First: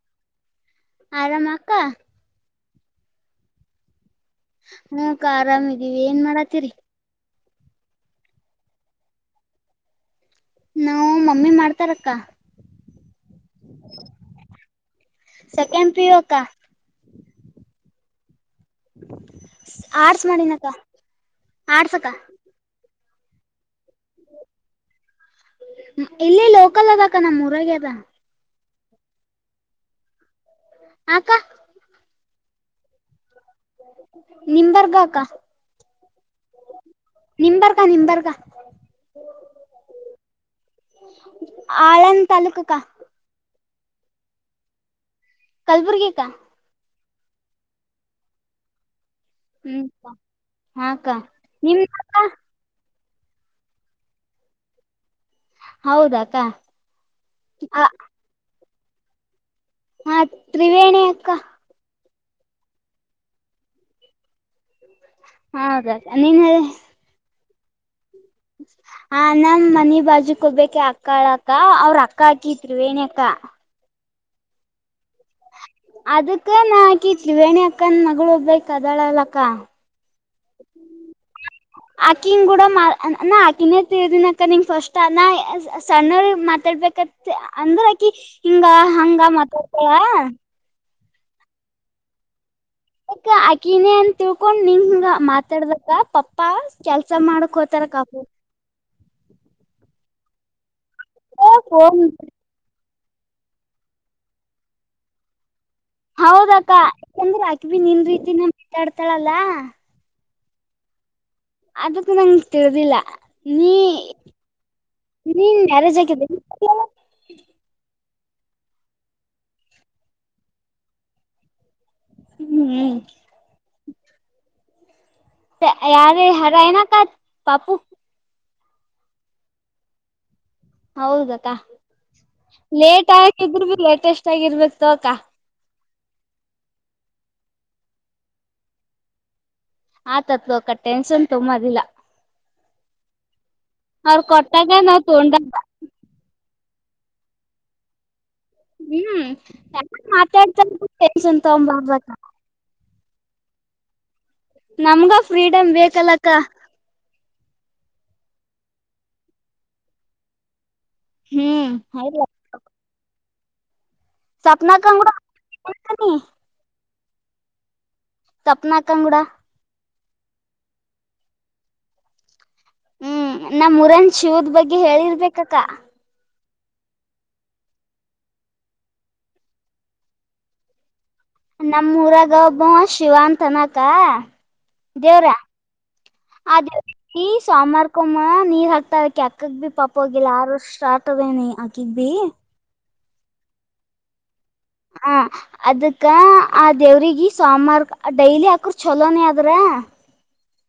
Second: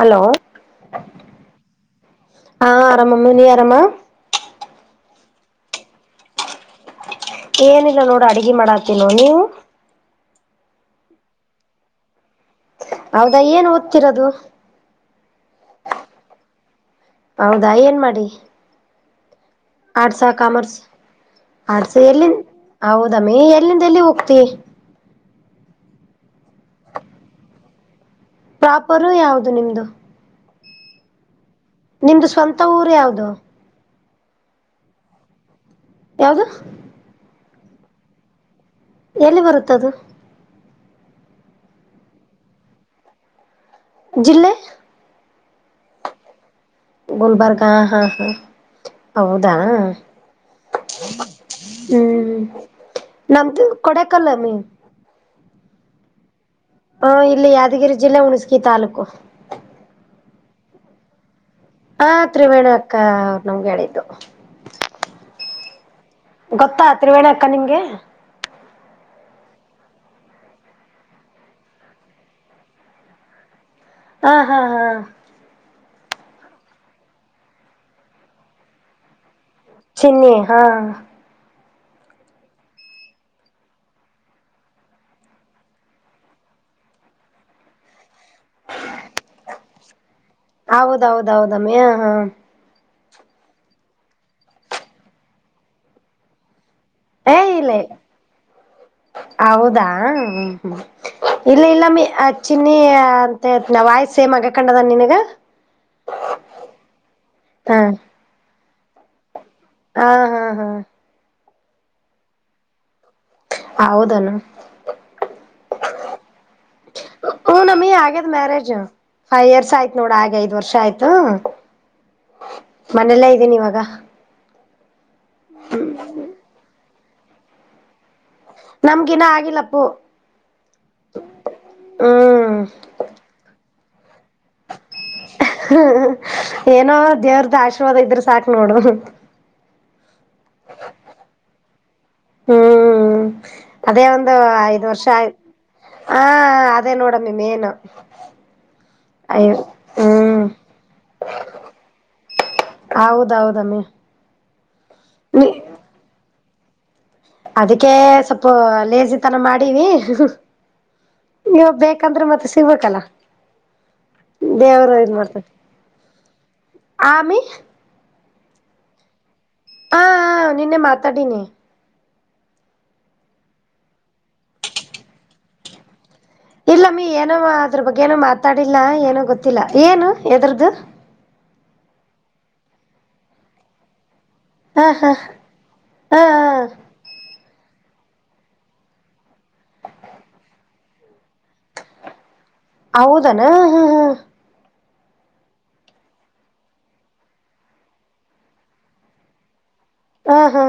Hello ಆರಾಮ ಅಕ್ಕಾ ಹಾ ಆರಾಮಾಮ ನೀ ಆರಾಮ ಹ್ಮ ಅಕ್ಕಾ ಆರಾಮಿದೀವಿ ಏನ್ ಮಾಡಾತೀರಿ ಏನಿಲ್ಲ ನೋಡು ಅಡಗೆ ಮಾಡಾತೀನೋ ನೀವು ನಾವು ಮಮ್ಮಿ ಮಾಡ್ತಾರಕ್ಕ ಹೌದಾ ಏನು ಓದ್ತಿರೋದು ಸಕ್ ಪಿವಕಾ [unintelligible] ಹೌದಾ ಏನ್ ಮಾಡಿ [unintelligible] ಆರ್ಟ್ಸ್ ಕಾಮರ್ಸ್ ಆರ್ಟ್ಸ್ ಎಲ್ಲಿ ದಾಮಿ ಎಲ್ಲಿಂದ ಎಲ್ಲಿ ಹೋಗ್ತಿ ಇಲ್ಲಿ ಲೋಕಲ್ ಅದಕ್ಕ ನಮ್ಮ್ ಊರಾಗ ಅದ ಪ್ರಾಪರು ಯಾವದು ನಿಮ್ದು ಹ ಅಕ್ಕ ನಿಮ್ದು ಸ್ವಂತ ಊರು ಯಾವ್ದು ನಿಂಬರ್ಗಾ ಅಕ್ಕ ಯಾವ್ದು ನಿಂಬರ್ಗಾ ನಿಂಬರ್ಗ ಎಲ್ಲಿ ಬರುತ್ತದು ಆಳನ್ ತಲೋಕು ಅಕ್ಕ ಜಿಲ್ಲೆ ಕಲ್ಬುರ್ಗಿಿ ಅಕ್ಕಾ ಗುಲ್ಬರ್ಗ ಹಾ ಹಾ ಹಾ ಹೌದಾ ಹ್ಮ್ ಹಾ ಅಕ್ಕ ನಿಮ್ ಅಕ್ಕ ಹ್ಮ್ ನಮ್ದು ಕೊಡಕಲ್ಲಮ್ಮಿ ಹೌದಾಕ್ಕ ಹಾ ಇಲ್ಲಿ ಯಾದಗಿರಿ ಜಿಲ್ಲೆ ಹುಣಸಕಿ ತಾಲೂಕು ಹಾ ತ್ರಿವೇಣಿ ಅಕ್ಕ ಹಾ ತ್ರಿವೇಣ ಅಕ್ಕ ಅವ ನಮ್ಗೆ ಹೇಳಿದ್ದು ಹೌದ ಗೊತ್ತಾ ತ್ರಿವೇಣಿ ಅಕ್ಕ ನಿಂಗೆ ಹ ನಮ ಮನಿ ಬಾಜುಕ್ ಹೋಗ್ಬ ಅಕ್ಕಳ ಅಕ್ಕ ಅವ್ರ ಅಕ್ಕ ಹಾಕ ತ್ರಿವೇಣಿ ಅಕ್ಕ ಹಾ ಹಾ ಹಾ ಅದಕ್ಕ ನಾ ಹಾಕಿ ತ್ರಿವೇಣಿ ಅಕ್ಕನ್ ಮಗಳು ಒಬ್ಬೇಕ ಅದಾಳಲ್ಲಕ್ಕ ಚಿನ್ನೆ ಹಾ ಹ ಆಕಿಂಗ ಕೂಡ ನಾ ಆಕಿನೇ ತಿ್ದಿನಕ ನಿಂಗ ಫಸ್ಟ್ ನ ಸಣ್ಣತ ಹೇಳ್ಬೇಕ ಅಂದ್ರಕಿ ಹಿಂಗ ಹಂಗ ಮಾತಾಡ್ತಾರ ೌದೌದೌದಮ್ಮಯ ಹಾ ಅಕ್ಕ ಆಕಿನೇ ಅಂತ ತಿಳ್ಕೊಂಡ್ ನಿಂಗಂಗ ಮಾತಾಡ್ಬೇಕಕ್ಕ ಪಪ್ಪಾ ಕೆಲ್ಸ ಏ ಮಾಡಕ್ ಇಲ್ಲ ಇಲ್ಲ ಹೋತಾರಕ್ಕ ಹೌದಾ ಹ್ಮ್ಮ ಇಲ್ಲ ಇಲ್ಲಾ ಫೋನ್ ಮ್ಮಿ ಅ ಚಿನ್ನಿ ಅಂತ ಹ ನ ವಾಯ್ಸ್ ಸೇಮ ಆಗ ಕಂಡದ ನಿಿನಗ ಹೌದಕ್ಕ ಯಾಕಂದ್ರೆ ಅಕಬ ನಿನ್ ರೀತಿನ ಮಾತಾಡ್ತಾಳಲ್ಲಾ ಹಾ ಹಾ ಹಾ ಅದಕ್ಕ ನಂಗ ತಿಳ್ದಿಲ್ಲ ನೀ ಹೌದನ ನೀನ್ ಮ್ಯಾರೇಜ್ ಆಗಿದೆನು ಹ್ಞೂ ನಮ್ಮಿ ಆಗ್ಯದ್ ಮ್ಯಾರೇಜ್ ಫೈವ್ ಇಯರ್ಸ್ ಆಯ್ತು ನೋಡ ಹಾಗೆ ಐದ್ ವರ್ಷ ಆಯ್ತು ಹ್ಮ್ ಮನೆಲ್ಲ ಇದ್ದೇನೆ ಇವಾಗ ಯಾರ ಯಾರನಾ ಕ ಪಾಪೂ ನಮ್ಗಿನ ಆಗಿಲ್ಲಪ್ಪು ಹೌದಕ್ಕ ಹ್ಮ್ ಲೇಟ್ ಆಗಿದರು ಬಿ ಲೇಟೆಸ್ಟ್ ಆಗಿರ್ಬೇಕತ ಅಕ್ಕ ಹ್ಮ ಏನೋ ದೇವ್ರ್ದ ಆಶೀರ್ವಾದ ಇದ್ರೆ ಸಾಕ್ ನೋಡು ಆತತ್ ಅಕ ಟೆನ್ಷನ್ ತುಂಬದಿಲ್ಲ ಹ್ಮ್ ಅದೇ ಅವ್ರ ಒಂದು ಕೊಟ್ಟಾಗ ಐದು್ ನಾವ್ ವರ್ಷ ಆಯ ತೊಂಡಾಗ ಆ ಅದೇ ನೋಡಣ ಮಏನು ಹ್ಮ್ ಎ ಮಾತಾಡ್ತಾರನ್ ತಗಂಬಬ ಹೌದೌದಮ್ಮೇ ನಮ್ಗ ಫ್ರೀಡಮ್ ಬೇಕಲ್ಲಕ್ಕ ಅದಕ್ಕೆ ಸ್ವಪ ಲೇಸಿ ತನ ಮಾಡೀಿವಿ ನೀವು ಹ್ಮ್ ಹೌದ ಬೇಕಂದ್ರೆ ಮತ್ತೆ ಸಿಗ್ಬೇಕಲ್ಲ ಸಪ್ನಾ ದೇವರು ಕಂಗಡ ಇದ್ ಮಾಡ್ತಾರೆ ನೀ ಆಮಿ ತಪ್ನಾಕ್ಕಂಗೂಡ ಹಾ ನಿನ್ನೆ ಮಾತಾಡಿನಿ ಹ್ಮ್ ನಮ್ಮ್ ಮುರನ್ಶಿವದ್ ಬಗ್ಗೆ ಹೇಳಿರ್ಬೇಕಕ್ಕ ಇಲ್ಲ ಮೀ ಏನೋ ಅದ್ರ ಬಗ್ಗೆೇಏನೋ ಮಾತಾಡಿಲ್ಲ ಏನೋ ಗೊತ್ತಿಲ್ಲ ಏನು ಎದ್ರದು ನಮ್ಮೂಊರಾಗ ಒಬ್ಬ ಶಿವ ಅಂತ ಅನಕ ಹ ಹಾ ದೇವರ ಅ ದೇವ ಹಾ ಸಾಮಾರ್ಕೊಮ್ಮ ನೀರ್ ಹಾಕ್ತಾರಕಿ ಅಕ್ಕಗ್ ಬಿ ಪಾಪ ಹೋಗಿಿಲ್ಲ ಆರಷ್ಟ್ಟಾರಟ್ದೇನಿ ಅಕ್ಕಿಗ್ ಭ ಹೌದನಾ ಹಾ ಹಾ ಹ ಅದಕ್ಕ ಆ ದೇವ್ರಗ ಸಾಮಾರ್ ಡೈಲಿ ಹಾಕ್ರ ಚಲೋನೇ ಆದದ್ರ ಹಾ ಹಾ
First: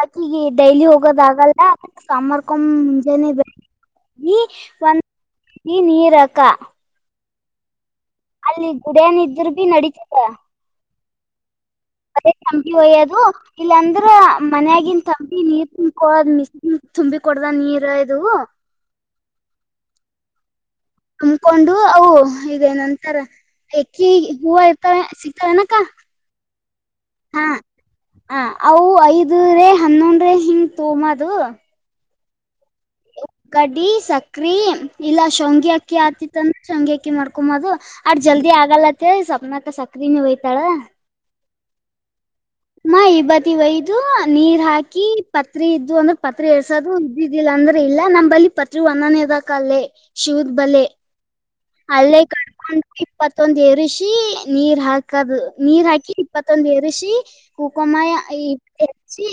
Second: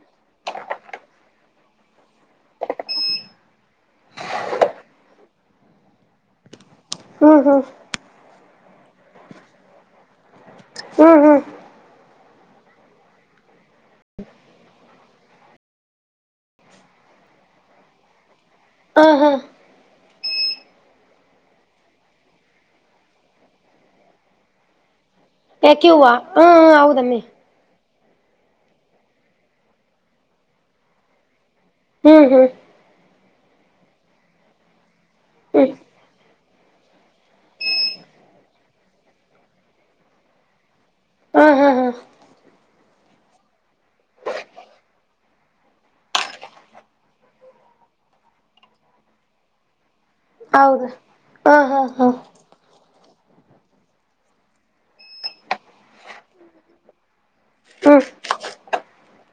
ಆಕಿಗೆ ಡೈಲಿ ಹೋಗೋದಾಗಲ್ಲ ಸಾರ್ಕೊ್ ಮುಂಜಾನೇ ಬೆ ಈ ಒಂದ ನೀರಕ್ಕ ಹ್ಮ ಹ್ಮ ಅಲ್ಲಿ ಗುಡನ ಇದರು ಭೀ ನಡತದ ಹ್ಮ್ ಹ್ಮ್ ಮದೇ ಚಂಪಿ ಹಯ್ಯದು ಇಲ್ಲಾಂದ್ರ ಮನ್ಯಗನ್ ತಂಬಿ ನೀರ್ ತುಂಬಕೋದ್ ಮಿಸ ತುಂಬಿ ಕೊಡದ ನೀರ್ ಇದು ಆ ಹಾ ತಂಬಕೊಂಡು ಅವು ಇದ ನಂತರ ಎಕ್ಕಿ ಹೂವು ಇರ್ತವೆ ಸಿಕ್ಕವೆನಕ್ಕ ಯಾಕೆ ಹೂವ ಹಾ ಹ ಹೌದಮ್ಮಿ ಹಾ ಹ ಅವು ಐದ್ರೆ ಹನ್ನೊಂದ್ರೆ ಹಿಂಗ ತೋಮದು ಹ್ಮ್ ಹ್ಮ್ ಗಡ್ಡಿ ಸಕ್ರೆ ಇಲ್ಲ ಶವಂಗಿ ಹ್ಮ್ ಅಕ್ಕಿ ಆತಿ ಶಂಗ್ಯಾಕಿ ಮಾಡ್ಕೊಂಬದು ಆಡ್ ಜಲ್ದಿ ಆಗಲತ್ತ ಸವಪ್ನಾಕ ಸಕ್ರ ನೀ ಹೋಯ್ತಾಳ ಹಾ ಹಾ ಹಾ ಮಾ ಇಬತಿ ಒಯ್ದ ನೀರ್ ಹಾಕಿ ಪತ್ರಿ ಇದ್ದು ಅಂದ್ರೆ ಪತ್ರಿ ಎರ್ಸದು ಇದ್ದಿದ್ದಿಲ್ಲ ಅಂದ ಅಂದ್ರೆ ಇಲ್ಲ ನಂಬಲ್ಲಿ ಪತ್ರಿ ಒಂದನೇದಕ ಅಲ್ಲೇ ಶೂದ್ ಬಲೆ ಹೌದು ಹಾ ಹಾ ಹಾ ಹಳ್ಳೆ ಕಕ ಇಪ್ಪತ್ತೊಂದ ಎರುಶಿ ನೀರ್ ಹಾಕದು ನೀರ್ ಹಾಕಿ ಇಪ್ಪತ್ತೊಂದು ಎರೆಸಿ ಉಕಮ್ಮ ಹ್ಮ್ ಎಚ್ಚಿ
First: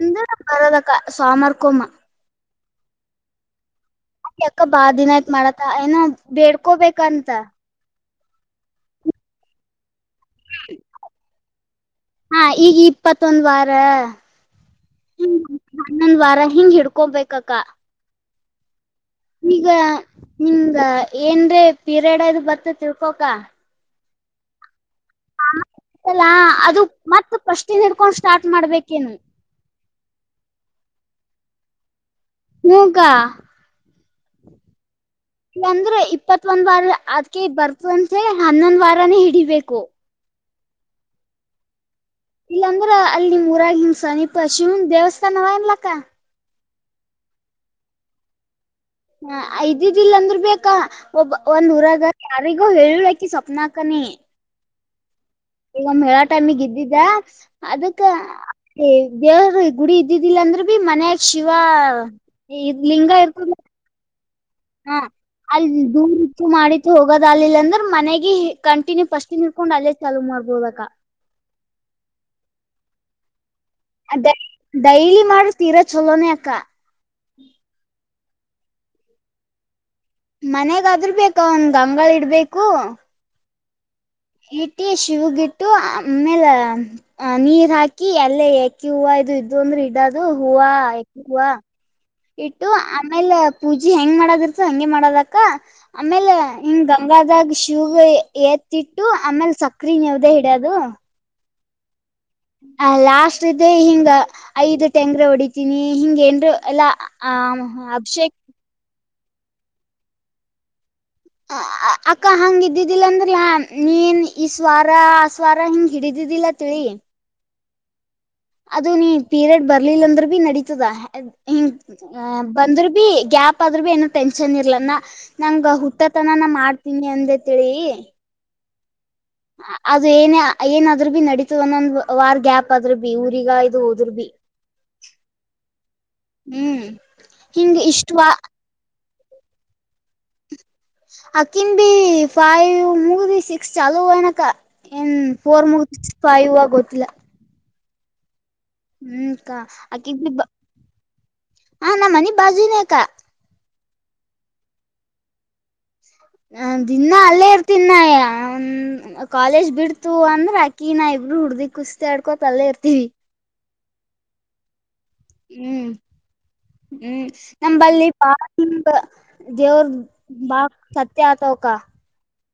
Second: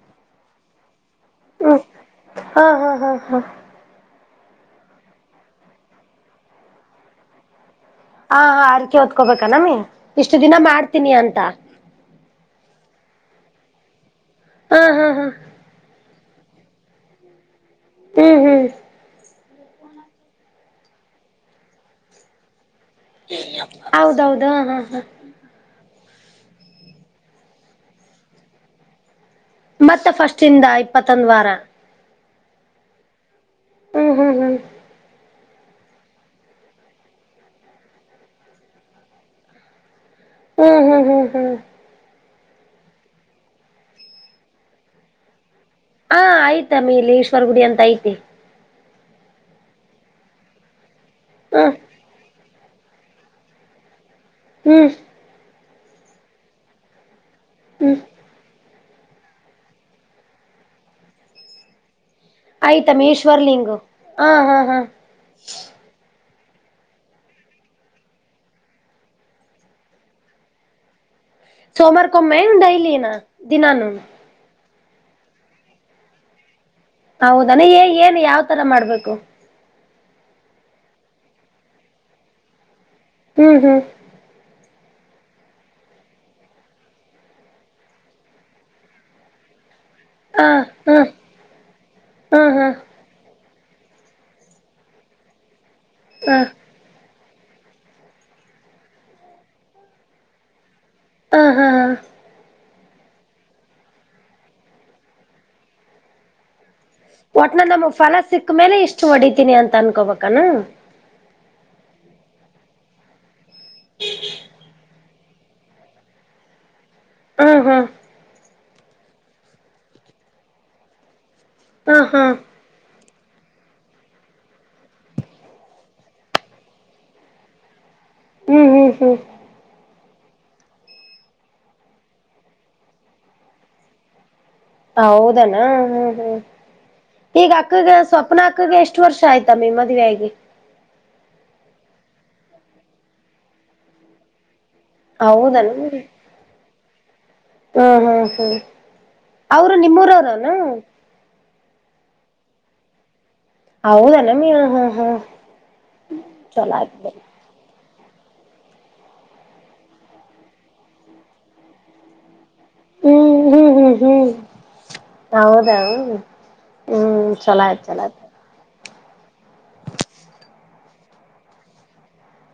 ಹಿಂದ ಬರೋದಕ್ಕ ಹ್ಮ್ ಸಾಮಾರ್ಕೊಮ್ಮ ಹಾ ಹಾ ಹಾ ಹಾ ಅ ಅಕ್ಕ ಬಾ ದಿನ ಆಯ್ತ್ ಮಾಡತ್ತ ಏನೋ ಬೇಡ್ಕೋಬೇಕಂತ ಹ ಹಾ ಆರ್ಕೆ ಹೊದ್ಕೋಬೇಕ ನಮಿ ಇಷ್ಟು ದಿನ ಮಾಡ್ತೀನಿ ಅಂತ ಹಾ ಈಗ ಇಪ್ಪತ್ತೊಂದ ವಾರ ಹಾ ಹಾ ಹಾ ನನ್ ವಾರ ಹಿಂಗ್ ಹಿಡ್ಕೊಬೇಕಕ್ಕ ಹ್ಮ್ ಹ್ಮ್ ಈಗ ನಿಂಗಂಗ ಏನ್ರ ಪೀರಿಯಡ್ ಅ ಬರ್ತತಿ ಹೌದೌದ ಹಾ ಹಾ ಲ್ಲಾ ಅದು ಮತ್ತ್ ಫಸ್ಟ್ಇಂದ್ ಇಡ್ಕೊಂಡ್ ಸ್ಟಾರ್ಟ್ ಮಾಡ್ಬೇಕೇನ್ ಮತ್ ಫಸ್ಟ್ ಇಂದ ಇಪ್ಪತ್ತೊಂದ್ ವಾರ ಹಗ [unintelligible] ಹ್ಮ್ ಹ್ಮ್ ಹ್ಮ್ ಇಲ್ಲಂದ್ರೆ ಇಪ್ಪತ್ ಒಂದ್ ವಾರ ಅದ್ಕೆ ಬರ್ತಂತೆ ಹನ್ನೊಂದ್ ವಾರಾನೇ ಹಿಡಿಬೇಕು ಹ್ಮ್ ಹ್ಮ್ ಹ್ಮ್ ಹ್ಮ್ ಇಲ್ಲಾಂದ್ರ ಅಲ್ಲಿ ನಿಮ್ಊಾರಾಗಿ ಹಿಂಗ್ ಸಮೀಪ ಶಿವನ್ ದೇವಸ್ಥಾನವ ಇಲ್ಲ ಹಾ ಆಯ್ತಮ್ಮಿ ಇಲಿ ಈಶ್ವರ ಗುಡಿ ಅಂತ ಐತಿ ಹ ಇದಿದ್ದಿಲ್ಲ ಅಂದ್ರ ಬೇಕಾ ಒಬ್ಬ ಹ ಒಂದ್ ಊರಾಗ ಯಾರಿಗೋ ಹೇಳಕಿ ಸ್ವಪ್ನಾಕನಿ ಹ್ಮ್ ಈಗ ಮಳ ಟೈಮಿಗೆ ಇದ್ದಿದ್ದ ಹ್ಮ್ ಅದಕ್ಕ ಏಯ್ ದೇವ್ರ್ ಗುಡಿ ಇದ್ದಿದ್ದಿಲ್ಲ ಅಂದ್ರ ಬಿ ಮನ್ಯಾಗ ಶಿವ ಇ ಆಯ್ತಮ್ಮ ಲಿಂಗ ಇರಕ್ ಈಶ್ವರ್ಲಿಂಗು ಹಾ ಹಾ ಅ [unintelligible] ಮಾಡಿತ್ ಹೋಗೋದಲಿಲ್ಲ ಅಂದ್ರ ಮನೆಗೆ ಕಂಟಿನ್ಯೂ ಫಸ್ಟ್ನ್ ಇಡ್ಕೊಂಡ್ ಅಲ್ಲೇ ಚಲು ಮಾಡ್ಬೋದ್ ಅಕ್ಕ ಸೋಮಾರಕೊಮ್ಮೆಂಗ್ ಡೈಲಿನ ದಿನಾನು ಅದೇ ಡೈಲಿ ಮಾಡ್ ತೀರಾ ಚೊಲೋನೇ ಅಕ್ಕ ಹೌದಾನ ಏ ಏನ್ ಯಾವ್ ತರ ಮಾಡ್ಬೇಕು ಮನ್ಯಾಗ ಆದ್ರ್ ಬೇಕು ಅವನ್ ಗಂಗಾಳ್ ಇಡ್ಬೇಕು ಹ್ಮ್ ಹ್ಮ್ ಇಟ್ಟಿ ಶಿವುಗ್ ಇಟ್ಟು ಆಮೇಲೆ ನೀರ್ ಹಾಕಿ ಎಲ್ಲೇ ಎಕಿ ಹೂವು ಇದು ಇದು ಅಂದ್ರೆ ಇ ಅದು ಹ ಹೂವ ಹ ಎಕ್ ಹೂವ ಹಾ ಹಾ ಇಟ್ಟು ಹ ಆಮೇಲ್ ಪೂಜೆ ಹೆಂಗ್ ಮಾಡೋದಿರ್ತ ಹಂಗೆ ಮಾಡದಕ್ಕ ಆಮೇಲೆ ಹ ಹಿಂಗ್ ಗಂಗಾ ದಾಗ ಶೂ ಎ ಏತ್ತಿಟ್ಟು ಆಮೇಲೆ ಸಕ್ರೆ ನವು್ದೇ ಹಿಡೋದು ಹಾ ಹಾ ಹಾ ಹ ಲಾಸ್ಟ್ ಇದ್ದೆ ಹಿಂಗ ಐದ್ ತೆಂಗ್ರ ಹೊಡಿತೀನಿ ಹಿಂಗ ನ್ರು ಎಲ್ಲಾ ಆ ಒಟ್ನ ನಮ್ ಫಲ ಅಭಿಷೇಕ ಸಿಕ್ ಮೇಲೆ ಇಷ್ಟು ಹೊಡಿತೀನಿ ಅಂತ ಅನ್ಕೋಬಾಕಾನು ಅಕ್ಕ ಹಂಗ್ ಇದ್ದಿದ್ದಿಲ್ಲ ಅಂದ್ರಾ ನೀನ್ ಈಸ್ವಾರ ಆಸ್ವಾರ ಹಿಂಗ್ ಹಿಡಿದಿದ್ ಇಲ್ಲತ್ರಿ [unintelligible] ಹಾ ಹಾ ಅದು ನೀ ಪೀರಿಯಡ್ ಬರ್ಲಿಲ್ಲ ಅಂದ್ರ ಬಿ ನಡೀತದ ಹಂಗ ಹಾ ಹಾ [unintelligible] ಬಂದ್ರ್ ಬಿ ಗ್ಯಾಪ್ ಆದ್ರೂ ಏನು ಟೆನ್ಷನ್ ಇರ್ಲಾನ ನಂಗ್ ಹುಟ್ಟತನಾನ ಮಾಡ್ತೀನಿ ಅಂದೇ ತಿಳಿ ಹ್ಞೂ ಹ್ಞ ಹ್ಞೂ ಅ ಅದು ಏನ ಏನಾದ್ರು ಬಿ ನಡೀತು ಒಂದೊಂದ್ ವಾರ್ ಗ್ಯಾಪ್ ಆದ್ರು ಬಿ ಊರಿಗ ಇದು ಉದುರ್ ಬಿ ಹೌದನಾ ಹ ಹ್ಮ್ ಈಗ ಹಿಂಗ ಅಕ್ಕಗ ಇಷ್ಟ ವಾ ಸ್ವಪ್ನ ಅಕ್ಕಗ ಎಷ್ಟ್ ಎಷ್ಟು ವರ್ಷ ಆಯ್ತಮ್ಮಿ ಮದುವೆಯಾಗಿ ಅಕಿನ್ ಬಿ ಫೈವ್ ಮುಗಿದಿ ಸಿಕ್ಸ್ ಚಾಲು ನಕ ಏನ್ ಹೌದನ ಫೋರ್ ಮುಗದ್ ಫೈವ್ ಒ ಗೋತ್ತಿಲ್ಲ ಹ್ಮ್ ಹ್ಮ್ ಹ್ಮ್ ಅವ್ರು ನಿಮ್ಮೂರ್ ರೌನ ಆ ನಮ್ಮನಿ ಬಾಜಿನೇಕ ಹೌದಾನಮಿ ಹ ಹಾ ಹಾ ನ ದಿನ ಅಲ್ಲೇ ಇರ್ತ ತಿನ್ನಯ ಕಾಲೇಜ್ ಬಿಡ್ತು ಅಂದ್ರೆ ಅಕಿನ ಇಬ್ಬರು ಹುಡ್ದಿ ಕುಸ್ತಿ ಆಡ್ಕೊ ಪಲ್ಲೇ ಇರ್ತೀವಿ ಹ್ಮ್ ಹ್ಮ್ ಹ್ಮ್ ಹ್ಮ್ ಹೌದ ಹ್ಮ್ ಹ್ಮ್ ಚಲೋ ಆಯ್ತ್ ಚಲ ಆಯ್ತ ದೇವರ್ ಬಾಗ್ ಸತ್ಯ [unintelligible] ಅತ ಕ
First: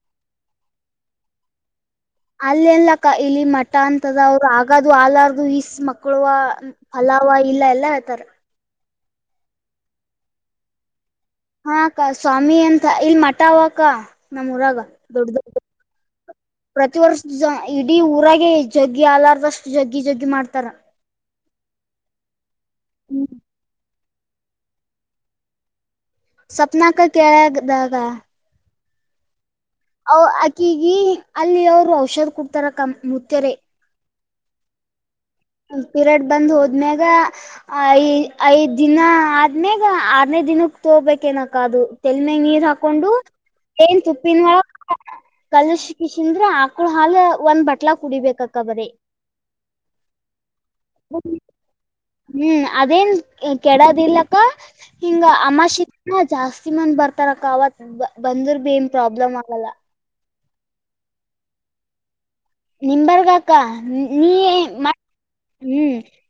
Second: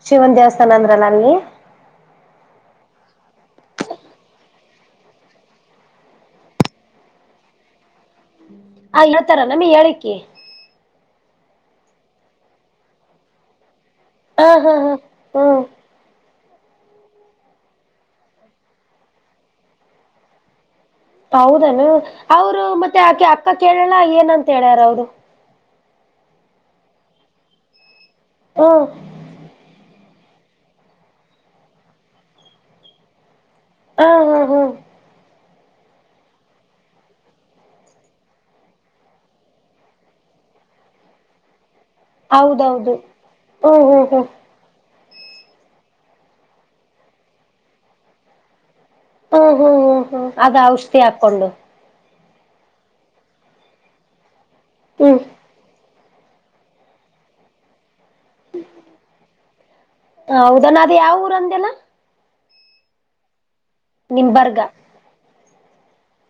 ಶಿವನ್ ದೇವಸ್ಥಾನ ಅಂದ್ರಲ್ಲ ಅಲ್ಲಿ ಅಲ್ಲಲ್ಲಕ್ಕ ಇಲ್ಲಿ ಮಠ ಅಂತದ ಅವರು ಆಗಾದದು ಹಲಾರ್ದು ಇಸ್ ಮಕ್ಳ ಫಲ ಯಾವ ಇಲ್ಲ ಎಲ್ಲಾ ಹೇಳ್ತಾರ [unintelligible] ಹ ಹೇಳ್ತರ ನಮಗೆ ಹೇಳಕ್ಕೆ ಹಾ ಅಕ್ಕ ಸ್ವಾಮಿ ಅಂತ ಇಲ್ ಮಠ ಅವಕ್ಕ ನಮ್ ಹಾ ಹಾ ಊರಾಗ ಹಾ ದೊಡ್ದು ಹ್ಮ್ ಪ್ರತಿ ವರ್ಷದ ಇಡೀ ಊರಾಗೆ ಜಗ್ಗಿ ಆಲಾರ್ದಷ್ಟು ಜಗ್ಗಿ ಜಗ್ಗಿ ಮಾಡ್ತಾರ. ಹೌದನು ಅವ್ರು ಮತ್ತೆ ಹ್ಮ ಆಕೆ ಅಕ್ಕ ಕೇಳಲ್ಲ ಏನಂತ ಹೇಳ್ಯಾರ ಅವ್ರು. ಸಪ್ನಾಕ ಕೆಳಗ್ ದಾಗ ಹ ಅ ಆಕಿಗಿ ಅಲ್ಲಿ ಅವರು ಔಷಧ ಕೊಡ್ತಾರ ಕ ಮುತ್ಯರೆ. ಹಾ ಹಾ ಹ್ಮ್ ಪೀರಿಯಡ್ ಬಂದ್ ಹೋದ್ಮ್ಯಾಗ ಐ ಐದ್ ದಿನ ಆದ್ಮ್ಯಾಗ ಆರ್ನೇ ದಿನಕ್ಕೆ ತೋಬೇಕೇನಕ ಅದು ತಲೆ ಮ್ಯಾಗ್ ನೀರ್ ಹೌದೌದು ಹಾಕೊಂಡು ಹ್ಮ್ ಏನ್ ಹ್ಮ್ ಹ್ಮ್ ತುಪ್ಪಿನ ಹ ಕಲ್ಲಶ ಕಿಸಿಂದ್ರೆ ಆಕಳ ಹಾಲ ಒಂದ್ ಬಟ್ಲಾ ಕುಡಿಬೇಕಕ್ಕ ಬರೀ ಹ್ಮ್ ಹ್ಮ್ ಹ್ಮ್ ಹ್ಮ್ ಅದ್ ಔಷಧಿ ಹಾಕೊಂಡು. ಹ್ಮ್ ಅದೇನ್ ಕೆ ಕೆಡದಿಲ್ಲಕ್ಕ ಹ್ಮ್ ಹಿಂಗ ಅಮ್ಮಾಶಿ ಹಾ ಜಾಸ್ತಿ ಮಂದ್ ಬರ್ತಾರಕ್ಕ ಅವ ಬಂದ್ರ ಬಿ ಏನ್ ಪ್ರಾಬ್ಲಮ್ ಆಗಲ್ಲ. ಆ ಹೌದಾನ ಅದ್ ಯಾವ್ ಊರಂದ್ಯಲ ನಿಮ್ ಬರ್ಗಕ್ಕ ನೀ ನಿಂಬರ್ಗ ಹ್ಮ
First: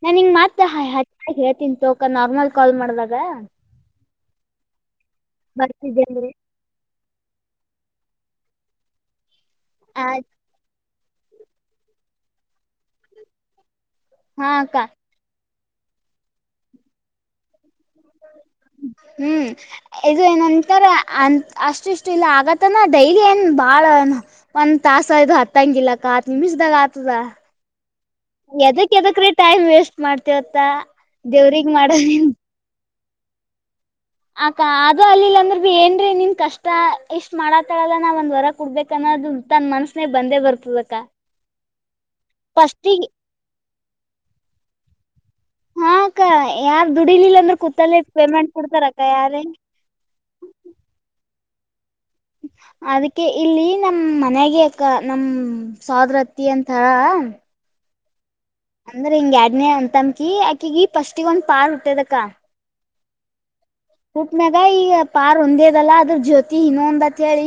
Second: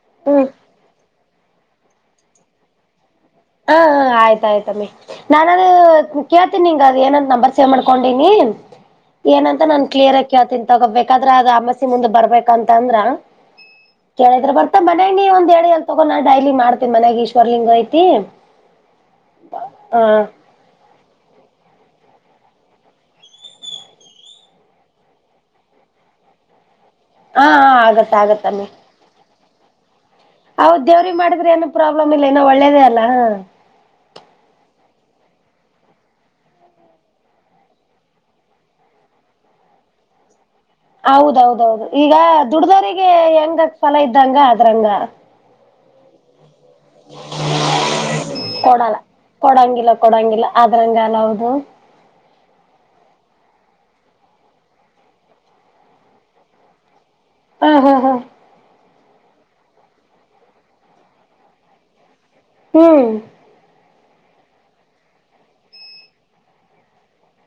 ನಾ ನಿಂಗ್ ಹ್ಮ್ ಮಾತ್ರ ಹ ಹಯ್ ಹೇಳ್ತೀನ್ ತಗೋಕ ನಾರ್ಮಲ್ ಕಾಲ್ ಮಾಡ್ದಾಗ ತಾಯ್ತಮ್ಮಿ ನಾನದು ಬರ್ತಿದ್ದೆ ಅಂದ್ರೆ ಕೇಳ್ತೀನಿ ನಿಂಗ್ ಅದ್ ಏನಂತ್ ನಂಬರ್ ಸೇವ್ ಮಾಡ್ಕೊಂಡೀನಿ. ಏನಂತ ನಾನ್ ಆ ಕ್ಲಿಯರ್ ಆಗಿ ಕೇಳ್ತನ್ ತಗೋಬೇಕಾದ್ರೆ ಅದ್ ಅಮಸಿ ಮುಂದೆ ಬರ್ಬೇಕಂತ ಅಂದ್ರ ಹಾ ಕೇಳಿದ್ರೆ ಬರ್ತ ಅಕ್ಕ ಮನೆಲಿ ಒಂದ್ ಎರಡ್ ಎಲ್ಲಿ ತೊಗೊಂಡ ನಾ ಡೈಲಿ ಮಾಡ್ತಿನ್ ಮನ್ಯಾಗ್ ಈಶ್ವರ್ಲಿಂಗ ಐತಿ ಹ್ಮ್ ಹ ಇದು ಹಾ ಏನಂತಾರ ಅನ್ ಅಷ್ಟುಷ್ ಅಷ್ಟ ಇಲ್ಲ ಆಗತನ ಡೈಲಿ ಏನ್ ಬಾಳ ಒಂದ್ ತಾಸದು ಹತ್ತಂಗ ಇಲಕ್ಕ ಹತ್ ನಿಮಿಷದಾಗ ಆ ತದ ಹಾ ಆಗತ್ತ ಎದಕ್ ಎದಕ್ರಿ ಟೈಮ್ ವೇಸ್ಟ್ ಮಾಡ್ತೇವತ್ತ ಹೌದ ದೇವ್ರಿಗೆ ಮಾಡಿದ್ರೆ ಏನು ದೇವ್ರಿಗ್ ಪ್ರಾಬ್ಲಮ್ ಇಲ್ಲ ಮಾಡೋದನ್ ಇನ್ನು ಒಳ್ಳೇದೇ ಅಲ್ಲ. ಅಕ ಅದು ಅಲ್ಲಿಲ್ಲ ಅಂದ್ರ ಬಿ ಏನ್ರೀ ನಿಮ್ ಕಷ್ಟ ಇಷ್ಟ್ ಮಾಡತಳಲ್ಲ ನಾವ್ ಒಂದ್ ವರ ಕೊಡ್ಬೇಕನ್ನ ದು ತನ್ ಮನಸ್ನ್ಯಾಗ್ ಬಂದೇ ಬರ್ ಹೌದೌದೌದು ಈಗ ಫಸ್ಟಿಗೆ ದುಡ್ದೋರಿಗೆ ಹೆಂಗಕ್ ಫಲ ಇದ್ದಂಗ ಅದ್ರಂಗ. ಹಾ ಅಕ್ಕ ಯಾರು ದುಡಿಲಿಲ್ಲ ಅಂದ್ರೆ ಕೂತಲ್ಲೆ ಪೇಮೆಂಟ್ ಕೊಡಲ್ಲ ಕೊಡ್ತಾರಕ್ಕ ಯಾರೇ ಕೊಡಂಗಿಲ್ಲ ಕೊಡಂಗಿಲ್ಲ ಆದ್ರಂಗ ಅಲ್ಲ ಹೌದು [inaudible] ಅದಕ್ಕೆ ಇಲ್ಲಿ ನಮ್ ಮನ್ಯಾಗೆ ಅಕ್ಕ ನಮ್ ಸೊದರತ್ತಿ ಅಂತಾರ ಆ ಹಾ ಹಾ ಅಂದ್ರ ಹಿಂಗ್ ಯಾಡ್ನೇ ಅಂತಮಕಿ ಆಕಿಗಿ ಫಸ್ಟಿಗ್ ಒಂದ್ ಪಾರ್ ಹುಟ್ಟದಕ್ಕ. ಹ್ಮ್ ಕೂತ್ ಮ್ಯಾಗ ಈಗ ಪಾರ್ ಒಂದೇದಲ್ಲ ಅದ್ರ ಜ್ಯೋತಿ ಇನ್ನೊಂದ್ ಅತ್ ಹೇಳಿ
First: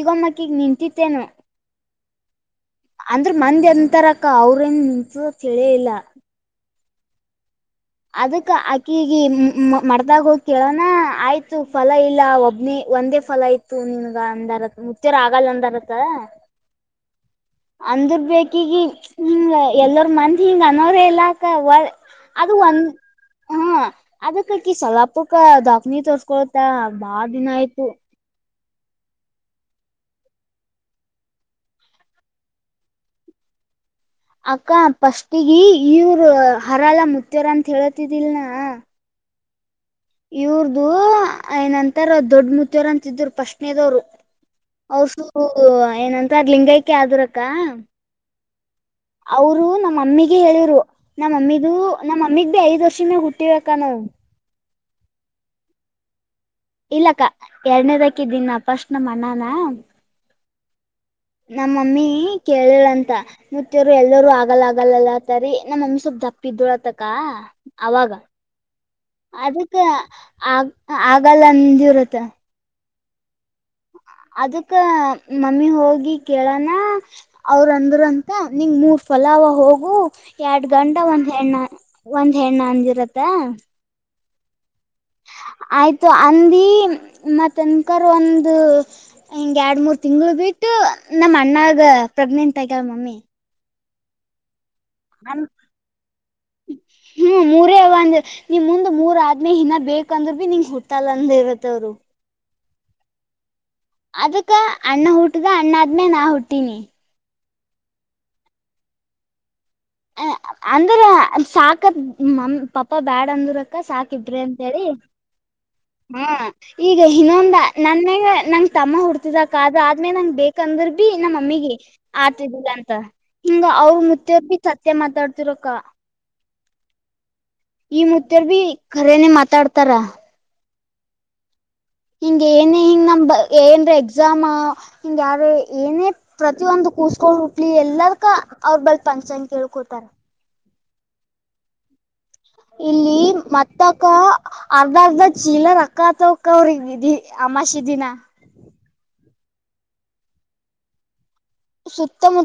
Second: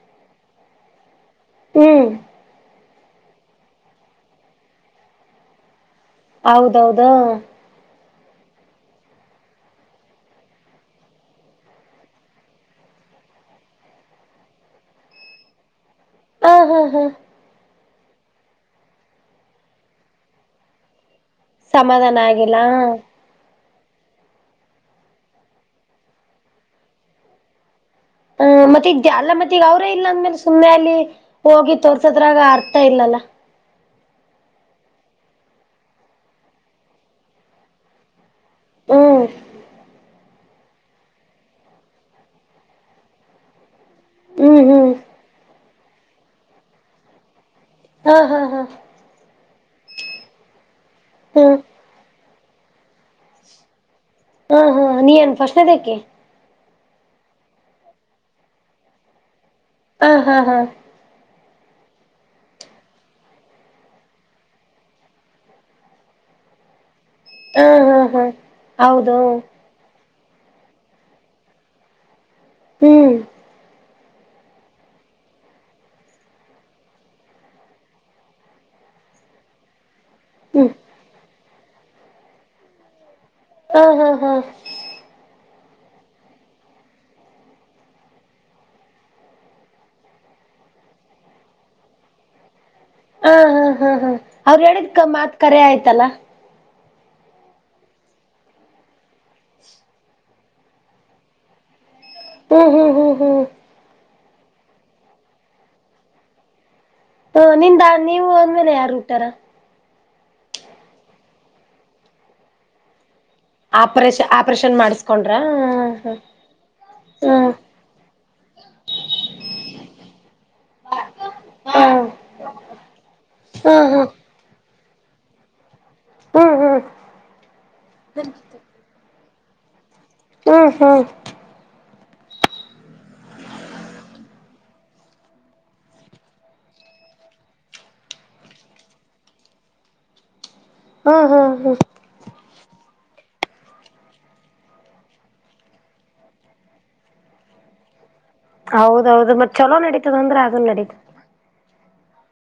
ಈಗೊಮ್ಮಕ್ಕಿಗ್ ನಿಂತಿ ತೆನು ಹ್ಮ್ ಅಂದ್ರ ಮಂದಿ ಅಂತರಕ್ಕ ಅವ್ರೇನ್ಸ್ ಚಳಿ ಇಲ್ಲ. ಹೌದೌದು ಅದಕ್ ಅಕ್ಕಿಗ ಮಡದಾಗ ಹೋಗ್ ಕೇಳೋಣ ಆಯ್ತು ಫಲ ಇಲ್ಲ ಒಬ್ನಿ ಒಂದೇ ಫಲ ಆಯ್ತು ನಿನ್ಗ ಅಂದಾರ ಮುತ್ಯರ ಆಗಲ್ಲ ಅಂದರಕ್ಕ ಆ ಹಾ ಹಾ ಅಂದ್ರ ಬೇ ಅಕಿಗಿ ಎಲ್ಲರ ಮಂದ್ ಹಿಂಗ್ ಅನ್ನೋದೇ ಇಲ್ಲ ತ ಯಾ ಸಮಾಧಾನ ಅದ್ ಆಗಿಲ್ಲ ಹೆಂಗ್ ಹಾ ಅದಕ್ಕಕಿ ಸಲಾಪಕ್ಕ ದಾವ್ಕನಿ ತೋರ್ಸ್ಕೊಳ್ತಾಳ ಬಾಳ ದಿನ ಆಯ್ತು. ಹ್ಮ ಮತ್ತೆ ಈಗ್ ಅಲ್ಲ ಮತ್ತೆ ಈಗ ಅವ್ರೇ ಇಲ್ಲ ಅಂದ್ಮೇಲೆ ಸುಮ್ಮ್ನೆ ಅಲ್ಲಿ ಹೋಗಿ ತೋರ್ಸದ್ರಾಗ ಅರ್ಥ ಇಲ್ಲಲ್ಲ. ಅಕ್ಕ ಫಸ್ಟಿಗ್ ಇವ್ರ ಹರಲ್ಲ ಮುತ್ಯ್ಯರ ಅಂತ ಹೇಳತಿದಿಲ್ನಾ ಹ್ಮ ಇವ್ರ್ದು ಏನಂತರ ದೊಡ್ ಮುತ್ಯರ ಅಂತಿದ್ರು ಪಸ್ಟ್ನೇದವ್ರು. ಹ್ಮ್ ಹ್ಮ್ ಔಸು ಏನಂತರ್ ಲಿಂಗೈಕ ಅದ್ರ್ಯಕ್ಕ ಹಾ ಹಾ ಹಾ ಅವ್ರು ನಮ್ಮಮ್ಮಿಗೆ ಹೇಳಿದ್ರು ಹ್ಮ್ ನಮ್ಮಮ್ಮಿದು ನಮ್ಮಮ್ಮಿಗ್ ಬಿ ಐದ್ ವರ್ಷ ಮೇಲ್ ಹುಟ್ಟಿವ್ ಅಕ್ಕ ನಾವು. ಹಾ ಹಾ ನೀ ಏನ್ ಶಣದೇಕಿ ಇಲ್ಲಕ್ಕ ಎರಡನೇದಕ್ಕ ದಿನ ಫಸ್ಟ್ ನಮ್ಮನ ಹ ಹಾ ಹಾ ನಮ್ಮಮ್ಮಿ ಕೇಳಳಂತ ನತ್ಯರು ಎಲ್ಲರುೂ ಆಗಲ್ಲ ಆಗಲ್ಲಲ್ಲತ್ತರಿ ನಮ್ಮಮ್ಮಿ ಸ್ವಲ್ಪ್ ದಪ್ಪ ಇದಳತ ಕ ಹಾ ಹಾ ಅವಾಗ ಹಾ ಹೌದು ಅದಕ್ಕೆ ಆಗ ಆಗಲ್ಲ ಅಂದ ಇರುತ್ತ ಹ್ಮ್ ಹ ಅದಕ್ಕ ಮಮ್ಮಿ ಹೋಗಿ ಕೇಳಣ ಅವ್ರಂದರು ಅಂತ ನಿಂಗ ಮೂರ್ ಫಲ [unintelligible] ಹೋಗು ಎರಡ್ ಹ್ಮ್ ಗಂಟಾ ಒಂದ್ ಹೆಣ್ಣ ಒಂದ್ ಹೆಣ್ಣ ಅಂದಿರತ್ತ ಹಾ ಹಾ ಹಾ ಹ ಆಯತು ಅಂದ ಮ ತನಕರು ಒಂದು ಹಿಂಗೆ ಎರಡು ಮೂರು ತಿಂಗಳು ಬಿಟ್ಟು ಬಿಟ್ಟು ನಮ್ಮ್ ಅಣ್ಣಾಗ ಪ್ರೆಗ್ನೆಂಟ್ ಆಗ್ಯಾವ ಮಮ್ಮಿ ಹಾ ಹಾ ಹಾ ಹಾ ಅವ್ರ ಹೇಳಿದ್ ಕ ಮಾತ್ ಆಮ ಕರೆ ಆಯ್ತಲ್ಲ ಹ್ಮ್ ಮೂರೇ ಒಂದ ನಿಮ್ ಮುಂದ್ ಮೂರ ಆದ್ಮೇ ಇನ ಬೇಕಂದ್ರರು ಭ ನಿಂಗ್ ಹುಟ್ಟಲ್ಲ ಅಂದ ಇರತ್ತವರು ಹ್ಮ್ ಹ್ಮ್ ಹ್ಮ್ ಹ್ಮ್ ಅದಕ್ಕ ಅಣ್ಣ ಹಊಟದ ಅಣ್ಣ ಆದ್ಮೇ ನಾ ಹುಟ್ಟೀನಿ ಹ ನಿಂದ ನೀವು ಒಂದ್ಮೇಲೆ ಯಾರು ಉಟಾರ ಅ ಅಂದ್ರ ಸಾಕತ್ ಮ ಪಪ ಬ್ಯಾಡ ಅಂದ್ರಕ್ಕ ಆಪರೇಷನ್ ಸಾಕಡ್ರಿ ಆಪರೇಷನ್ ಅಂತೇಳಿ ಮಾಡಿಸಕೊಂಡ್ರ ಹ ಹಾ ಈಗ ಹ್ಮ್ ಇನ್ನೊಂದ ನನ್ಗ ನಂಗ ತಮ್ಮ ಹುಡ್ತಿದಕ್ಕ ಅ ಆದ್ಮೇಲೆ ನಂಗ ಬೇಕಂದ್ರ ಬಿ ನಮ್ಮ ಮಮ್ಮಿಗೆ ಹ್ಮ್ ಆತಿದ್ದಿಲ್ಲ ಅಂತ ಹಿಂಗ ಹ್ಮ್ ಅವ್ರ ಹ್ಮ್ ಮುತ್ತ ಸತ್ಯ ಮಾತಾಡ್ತಿರಕ್ಕ ಹ್ಮ್ ಹ್ಮ್ ಈ ಮುದರ್ ಭೀ ಖರೇನೆ ಮಾತಾಡ್ತಾರ ಹ್ಮ ಹಾ ಹಿಂಗ ಏನ ಹಿಂಗ್ ನಮ ಏನ್ರ ಎಕ್ಸಾಮ ಹಿಂಗ ಯಾರ ಏನೇ ಪ್ರತಿಯೊಂದು ಕೂಸ್ಕೊಂಡ್ ಉಟ್ಲಿ ಎಲ್ಲಾರ್ಕ ಅವ್ರ ಬಲ್ ಪಫಂಚನ್ ಕೇಳ್ಕೋತಾರ ಹಾ ಹಾ ಹಾ ಇಲ್ಲಿ ಮತ್ತಕ್ಕ ಅರ್ಧ ಅರ್ಧ ಚೀಲ ರಕ್ಕತವಕ್ ಅವ್ರ ಇದಿ ಅಮಾಷಿ ದಿನ ಹೌದೌದು ಮತ್ತ ಚಲೋ ನಡೀತದ ಅಂದ್ರೆ ಅದನ್ ನಡತದ ಸುತ್ತಮುತ್ತ